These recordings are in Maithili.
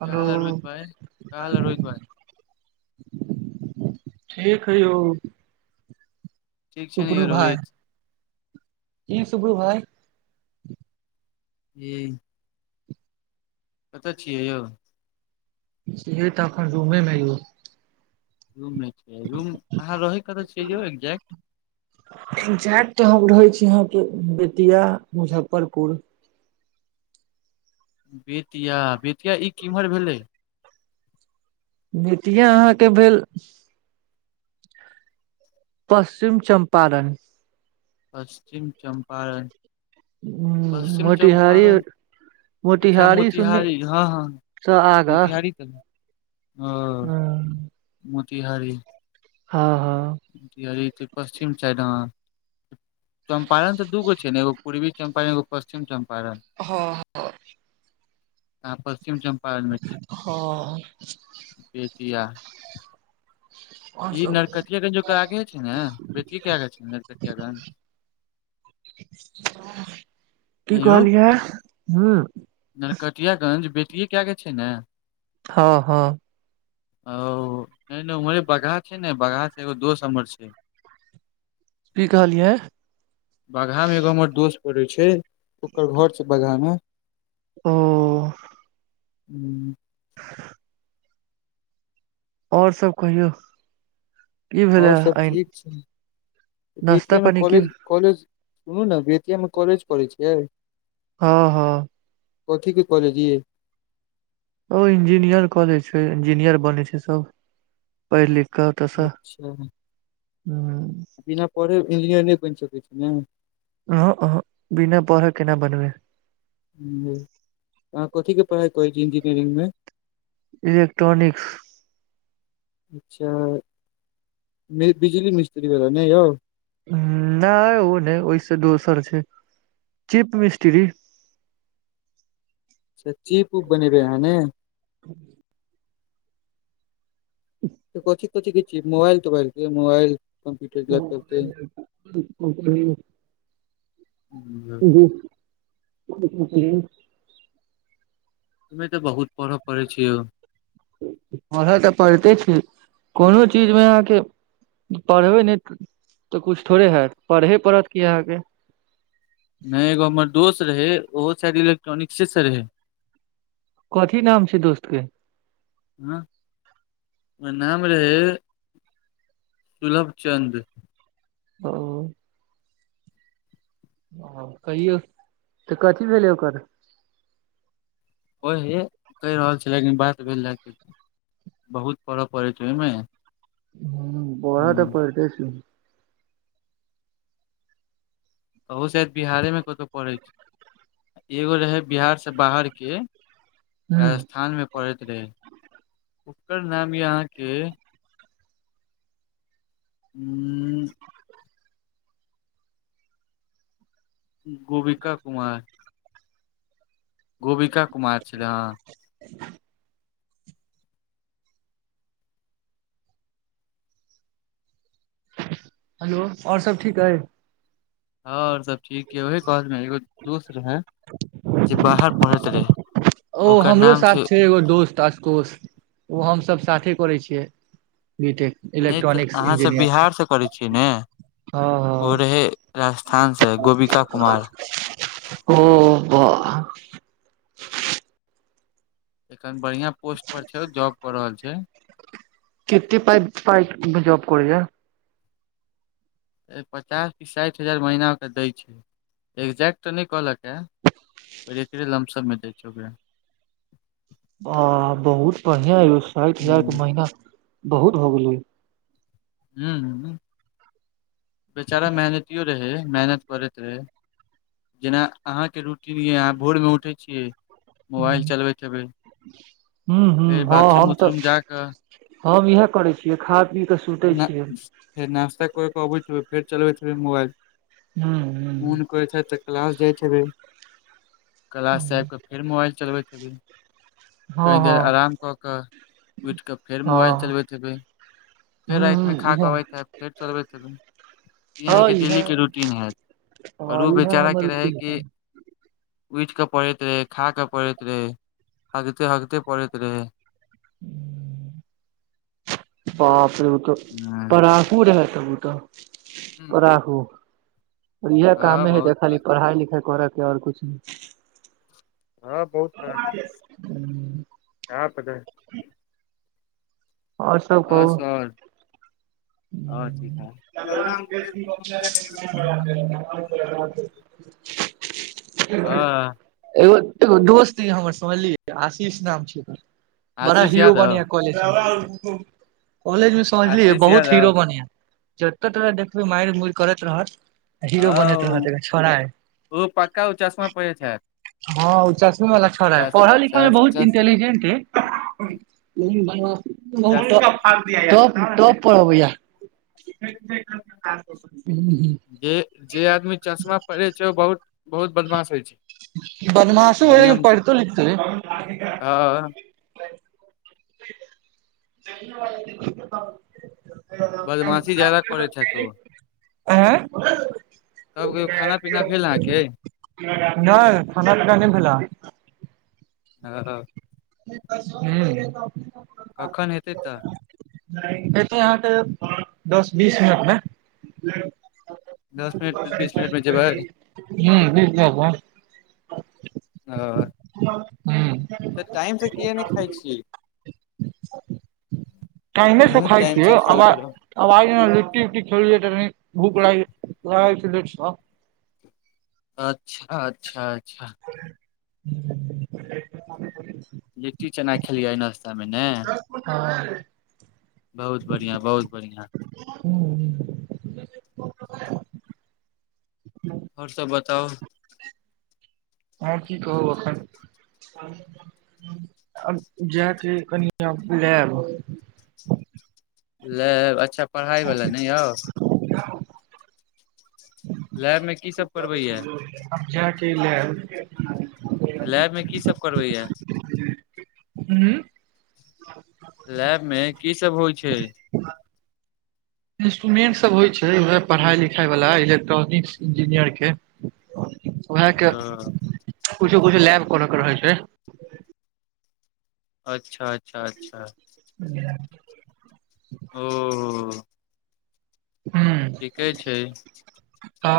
क्या हलो हाल है रोहित भाई का हाल है रोहित भाई ठीक हैइ यौ ठीक छी न यौ सुपरू भाय रोहित की सुब्रू भाई जी कतऽ छियै यौ छिये तऽ अखन रूमे मे यौ रूम मे छियै रूम अहाँ रहै कतऽ छियै यौ एग्जेक्ट लेकिन जाइत तऽ हम रहै छी यहाँके बेतिया मुजफ्फरपुर बेतिया बेतिया ई किम्हर भेलै बेतिया अहाँकेँ भेल पश्चिम चम्पारण पश्चिम चम्पारण हूँ पश्चिम मोतीहारी चम्पारण अच्छा मोतिहारी हँ हँ सँ आगाँ मोतिहारी तऽ ओ हूँ, मोतिहारी हँ हँ मोतिहारी तऽ पश्चिम साइड नऽ चम्पारण तऽ दूगो छै नऽ एगो पूर्वी चम्पारण एगो पश्चिम चम्पारण हँ हँ अहाँ पश्चिम चम्पारणमे छी हँ बेतिया [inaudible] ई नरकटियागंज ओकर आगहे छै नऽ बेतियेकेँ आगे छै नऽ नरकटियागंज की यौ कहलियहै हूँ नरकटियागंज बेतियेकेँ आगे छै नऽ हँ हँ ओ नय नय उमहर बगहा छै न बगहा सँ एगो दोस हमर छै की कहलियै बगहामे एगो हमर दोस्त पड़ै छै ओकर घर छै बागहामे ओ हूँ [inaudible] आओर सभ कहियौ। की भेलै आओर सभ आइ ठीक छै, नाश्ता बीटीए मे पानी की कॉलेज। कॉलेज सुनू ने बितयामे कॉलेज पढ़ै छियै। हँ हँ कथि कि कहलेज। ओ इंजीनियर कॉलेज छै, इंजीनियर बनै छै, सभ। पहिलिख कऽ अतोसँ। अच्छा पढ़ै इन्जीनियर नहि बनि सकै छै? अहा, अहा, बिना पढ़ल केना बनबै। अहाँ कथिके पढ़ाइ करै छी इंजीनियरि मे। इलेक्ट्रॉनिक्स। अच्छा, बिजली मिस्त्री वला नहि यौ। नहि ओ नहि ओहिस दोसर छै, चीप मिस्ट्री। चीप उप बनेबै अहाँ ने। [inaudible] कथि कथि किछ मोबइल तोबइल के मोबाइल। कम्प्यूटर लैपटॉप के ह [unintelligible] ह। [unintelligible] [unintelligible] इमे तऽ बहुत पढ़ब पढ़ै छि यौ। पढ़य तऽ पढ़िते छी कोनो चीजमे अहाँकेँ। पढ़बै नहि तऽ किछु थोड़े हैत, पढ़हे पड़त कि अहाँकेँ। नहि एगो हमर दोस्त रहै, ओहो सायद इलेक्ट्रॉनिक्से रहै। कथि नाम छै, दोस्तके? ह, ओकर नाम रहै सुलभ चन्द। ओ। ओ कहियौ तऽ कथि भेलै ओकर। ओहे कहि रहल छी, लेकिन बात भेल जा छै, बहुत पऽ पढेत छै, ओहिमे अहा बौआ तऽ हम्म, पढ़ते छै। ओहो शायद बिहारे मे कतहु पढ़ै छै। एगो रहै बिहारसँ बाहर के ह राजस्थान मे। पढ़ैत रहै, ओकर नाम यऽ अहाँकेँ। हू। गोबिका कुमार। गोबिका कुमार छलै हँ। [inaudible] हेलो, और सभ ठीक अई। और सभ ठिक यऽ, ओहे कहलक एगो दोस्त रहै, जे बाहर पढ़ैत रहै। ओ हमरो साथ छैय, एगो दोस्त। आशुतेाष ओ हमसभ साथे करै छियै बीटेक। नहि तऽ अहाँ सभ बिहारसँ करै छियै ने। हँ ओ हँ रहे राजस्थान सँ गोबिका कुमार। ओ, बा। एखन बढ़िया पोस्ट पर छै, जॉब कर रहल छै। कतेक पाई पाई मे जाॅब करे याऽ। पचास कि साठि हजार महनाके दै छै एक्जैक्ट तऽ नहि कहलक हे एकरे लमसम दै छै ओकरा आ बहुत बढ़िया एो साठि हजार के ह महीना बहुत हो गेले ह्म ह बेचारा मेहनतियो रहै मेहनत करैत रहै जेना अहाँके रूटीन यऽ अहाँ भोरमे उठै छियै मोबाइल चलबैत हेबै हूँ हूँ फेर हँ बाथरूम हम तऽ उथरूम जा कऽ हम इएहे करे छीियै खा पी के फेर ना नास्ता कर के अबैत हेबै फेर चलबैत मोबाइल हू हू मोन करइ छै तऽ क्लास जाइत छै क्लाश आब कऽ फेर मोबाइल चलबै हेबै हँ कही देर हँ आराम कऽ कऽ उठि कऽ फेर मोबाइल हँ चलबैत अयबै फेर हूँ राति में हूँ खा कऽ इएह अबैत है फेर चलबैत हेबए ई हँ अहाँके इएह डेलीके रूटीन हएैत आओर हँ ओ इएह हमर बेचाराके रहय रूटीन कि छै उठि कऽ पड़ैत रहे खााक पड़ैत रहे हगते हगते पड़ैत रहे बाप रे ओ तऽ हँ पराखू रह तऽ ओ तऽ पाहू इएह हँ कामे है बहुत जे खाली फर्क पढ़ाई लिखाई कर के आओर कुछ हँ बहुत फर्क [unintelligible] [unintelligible] और सब हँ कहू सर [unintelligible] और ठीक है [unintelligible] हँ एगो एगो दोस्त य हमर समझलिय आशीष नाम छी बड़ा आशीष हीरो बन यादव कॉलेज मे समझलियै आशीष बहुत यादव जते तऽ देखबै मारि उरि करैत रहत हीरो बनत रहत हँ एगो छोड़ा ये ओ पक्का ओ चश्मा पहिरै छथि हँ ओ चासी वलाा छड़ है पढ़ा लिखा मे बहुत इंटेलिजेंट है त टोप प भैय [unintelligible] जे जे आदमी चश्मा पहिरे छै ओ बहुत बदमाश होय छै बदमाशो हैत लेकिन पढतो लिखतो रहै ह [unintelligible] बदमाासी ज्यादा करै छै तू आँ तब कहियो खाना पीना भेल अहाँके नहि खाना पिना नहि भेला आ हा हु अखन हेतै तऽ अयतै अहाँके दस बीस मिनटमे दस मिनट बीस मिनट मे जेबै ह बीस बब [unintelligible] आ ह तऽ टाइम से किए नहि खाइ छियै टाइमे से अहूँ खाय टाइम छीय से तब खायल करू आ लिट्टी उट्टी खेलीए तनी भूख ल अच्छा अच्छा अच्छा [inaudible] लिट्टी चना खेलियै आय नाश्तामे ने। हँ। बहुत बढ़िआ बहुत बढ़िआ। ह। आओर सभ बताउ। हँ, कि कहू एखन। जाके कनि लेब। लेब अच्छा, पढ़ाई वाला नहि यौ। [inaudible] लैब मे कि सभ। आब जके लेलऽ लैबमे कि सभ करबैय। हूँ लैब मे कि सभ होइ छै। इंस्ट्रमेंट सभ होइ छै, उहे पढ़ाइ लिखाइ वला इलेक्ट्रॉनिक्स इंजीनियर के। उएह के ओ कुछो कुछो लैब कोरे के रहै छै। अच्छा, अच्छा, अच्छा। [unintelligible] ओ। हुँ। ठीके छै। हा।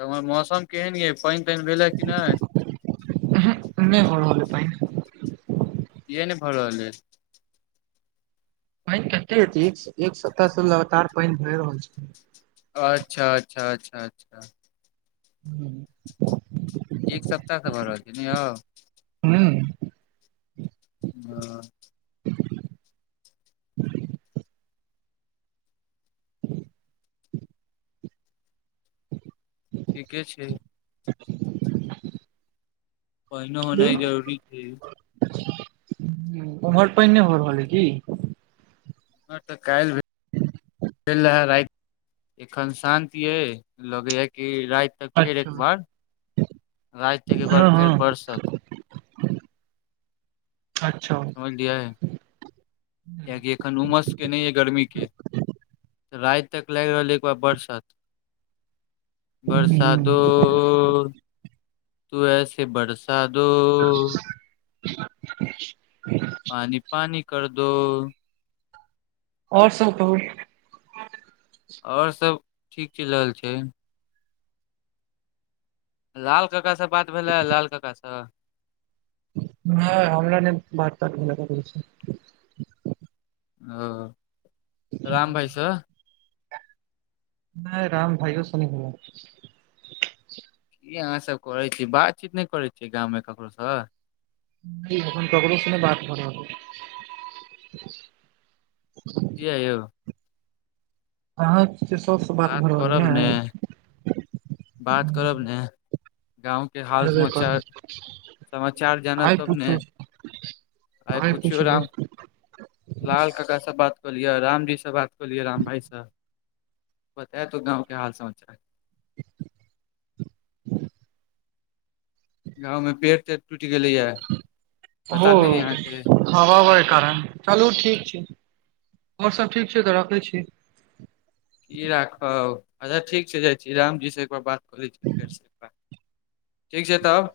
तऽ हमर मौसम केहन यइ पानि तानि भेलै कि नहि। उहु नहि भऽ रहल यै पाइन। किया ने भऽ रहल हैं। पाइन कते हेतै एक सप्ताह से लगातार पाइन भये रहल छै। अच्छा, अच्छा, अच्छा, अच्छा। हू। एक सप्ताह से भऽ रहल छै ने यौ। ह। हँ। [inaudible] [inaudible] [inaudible] ठीके छै। [inaudible] पानिओ होनाइ जरूरी छै उमर पाइन नहि हो रहलहै कि। नहि तऽ काल भऽ चऽ, रहऽ, राति एखन शान्त छै, लगे यऽ कि रऽ? तऽ फेर एक अच्छा बेर रातिमे हँ फेर हँ बरसत। अच्छा। समझै कियाकि एखन उमस केले नहि है गर्मीके राति तक लागि रहलै एक बार बरसात। बरसातो हूं तऽ ऐसे बरस। दादु। पानि पानि कर दो ओर सब कहु ओर सब ठीक चलि रहल छै लाल काका सँ बात भेलै लाल काकासँ हँ हमरा नै बात तात भेले छी ओ राम भाइसँ नय राम भाइयो सुनी है इ अहाँ सब करय छी बातचीत ने करे छियै गामव में ककरो सब ककरो सुने बात भर हब कऽ यौ अहाँ जे सबसँ बात भऽ रहलै ने बात करब ने गाँवके हाल करबे करू समाचार समाचार जानब आइ तब ने [unintelligible] आइ पुछि राम लाल काका से बात कलियए रामजी से बात कहलि राम भाइ स बताए तू गाँवके हाल समाचार गाँव में पेड़ तेड़ टुटि गेलैएा ह [inaudible] हवा बबाके कारण चलू ठीक छै हमओर सब ठीक छै तऽ रखय छी की राखब अच्छा ठीक छय जाइ छी रामजीसँ एक बार बात कऽ लै छी फेरसँ ब ठीक छय तब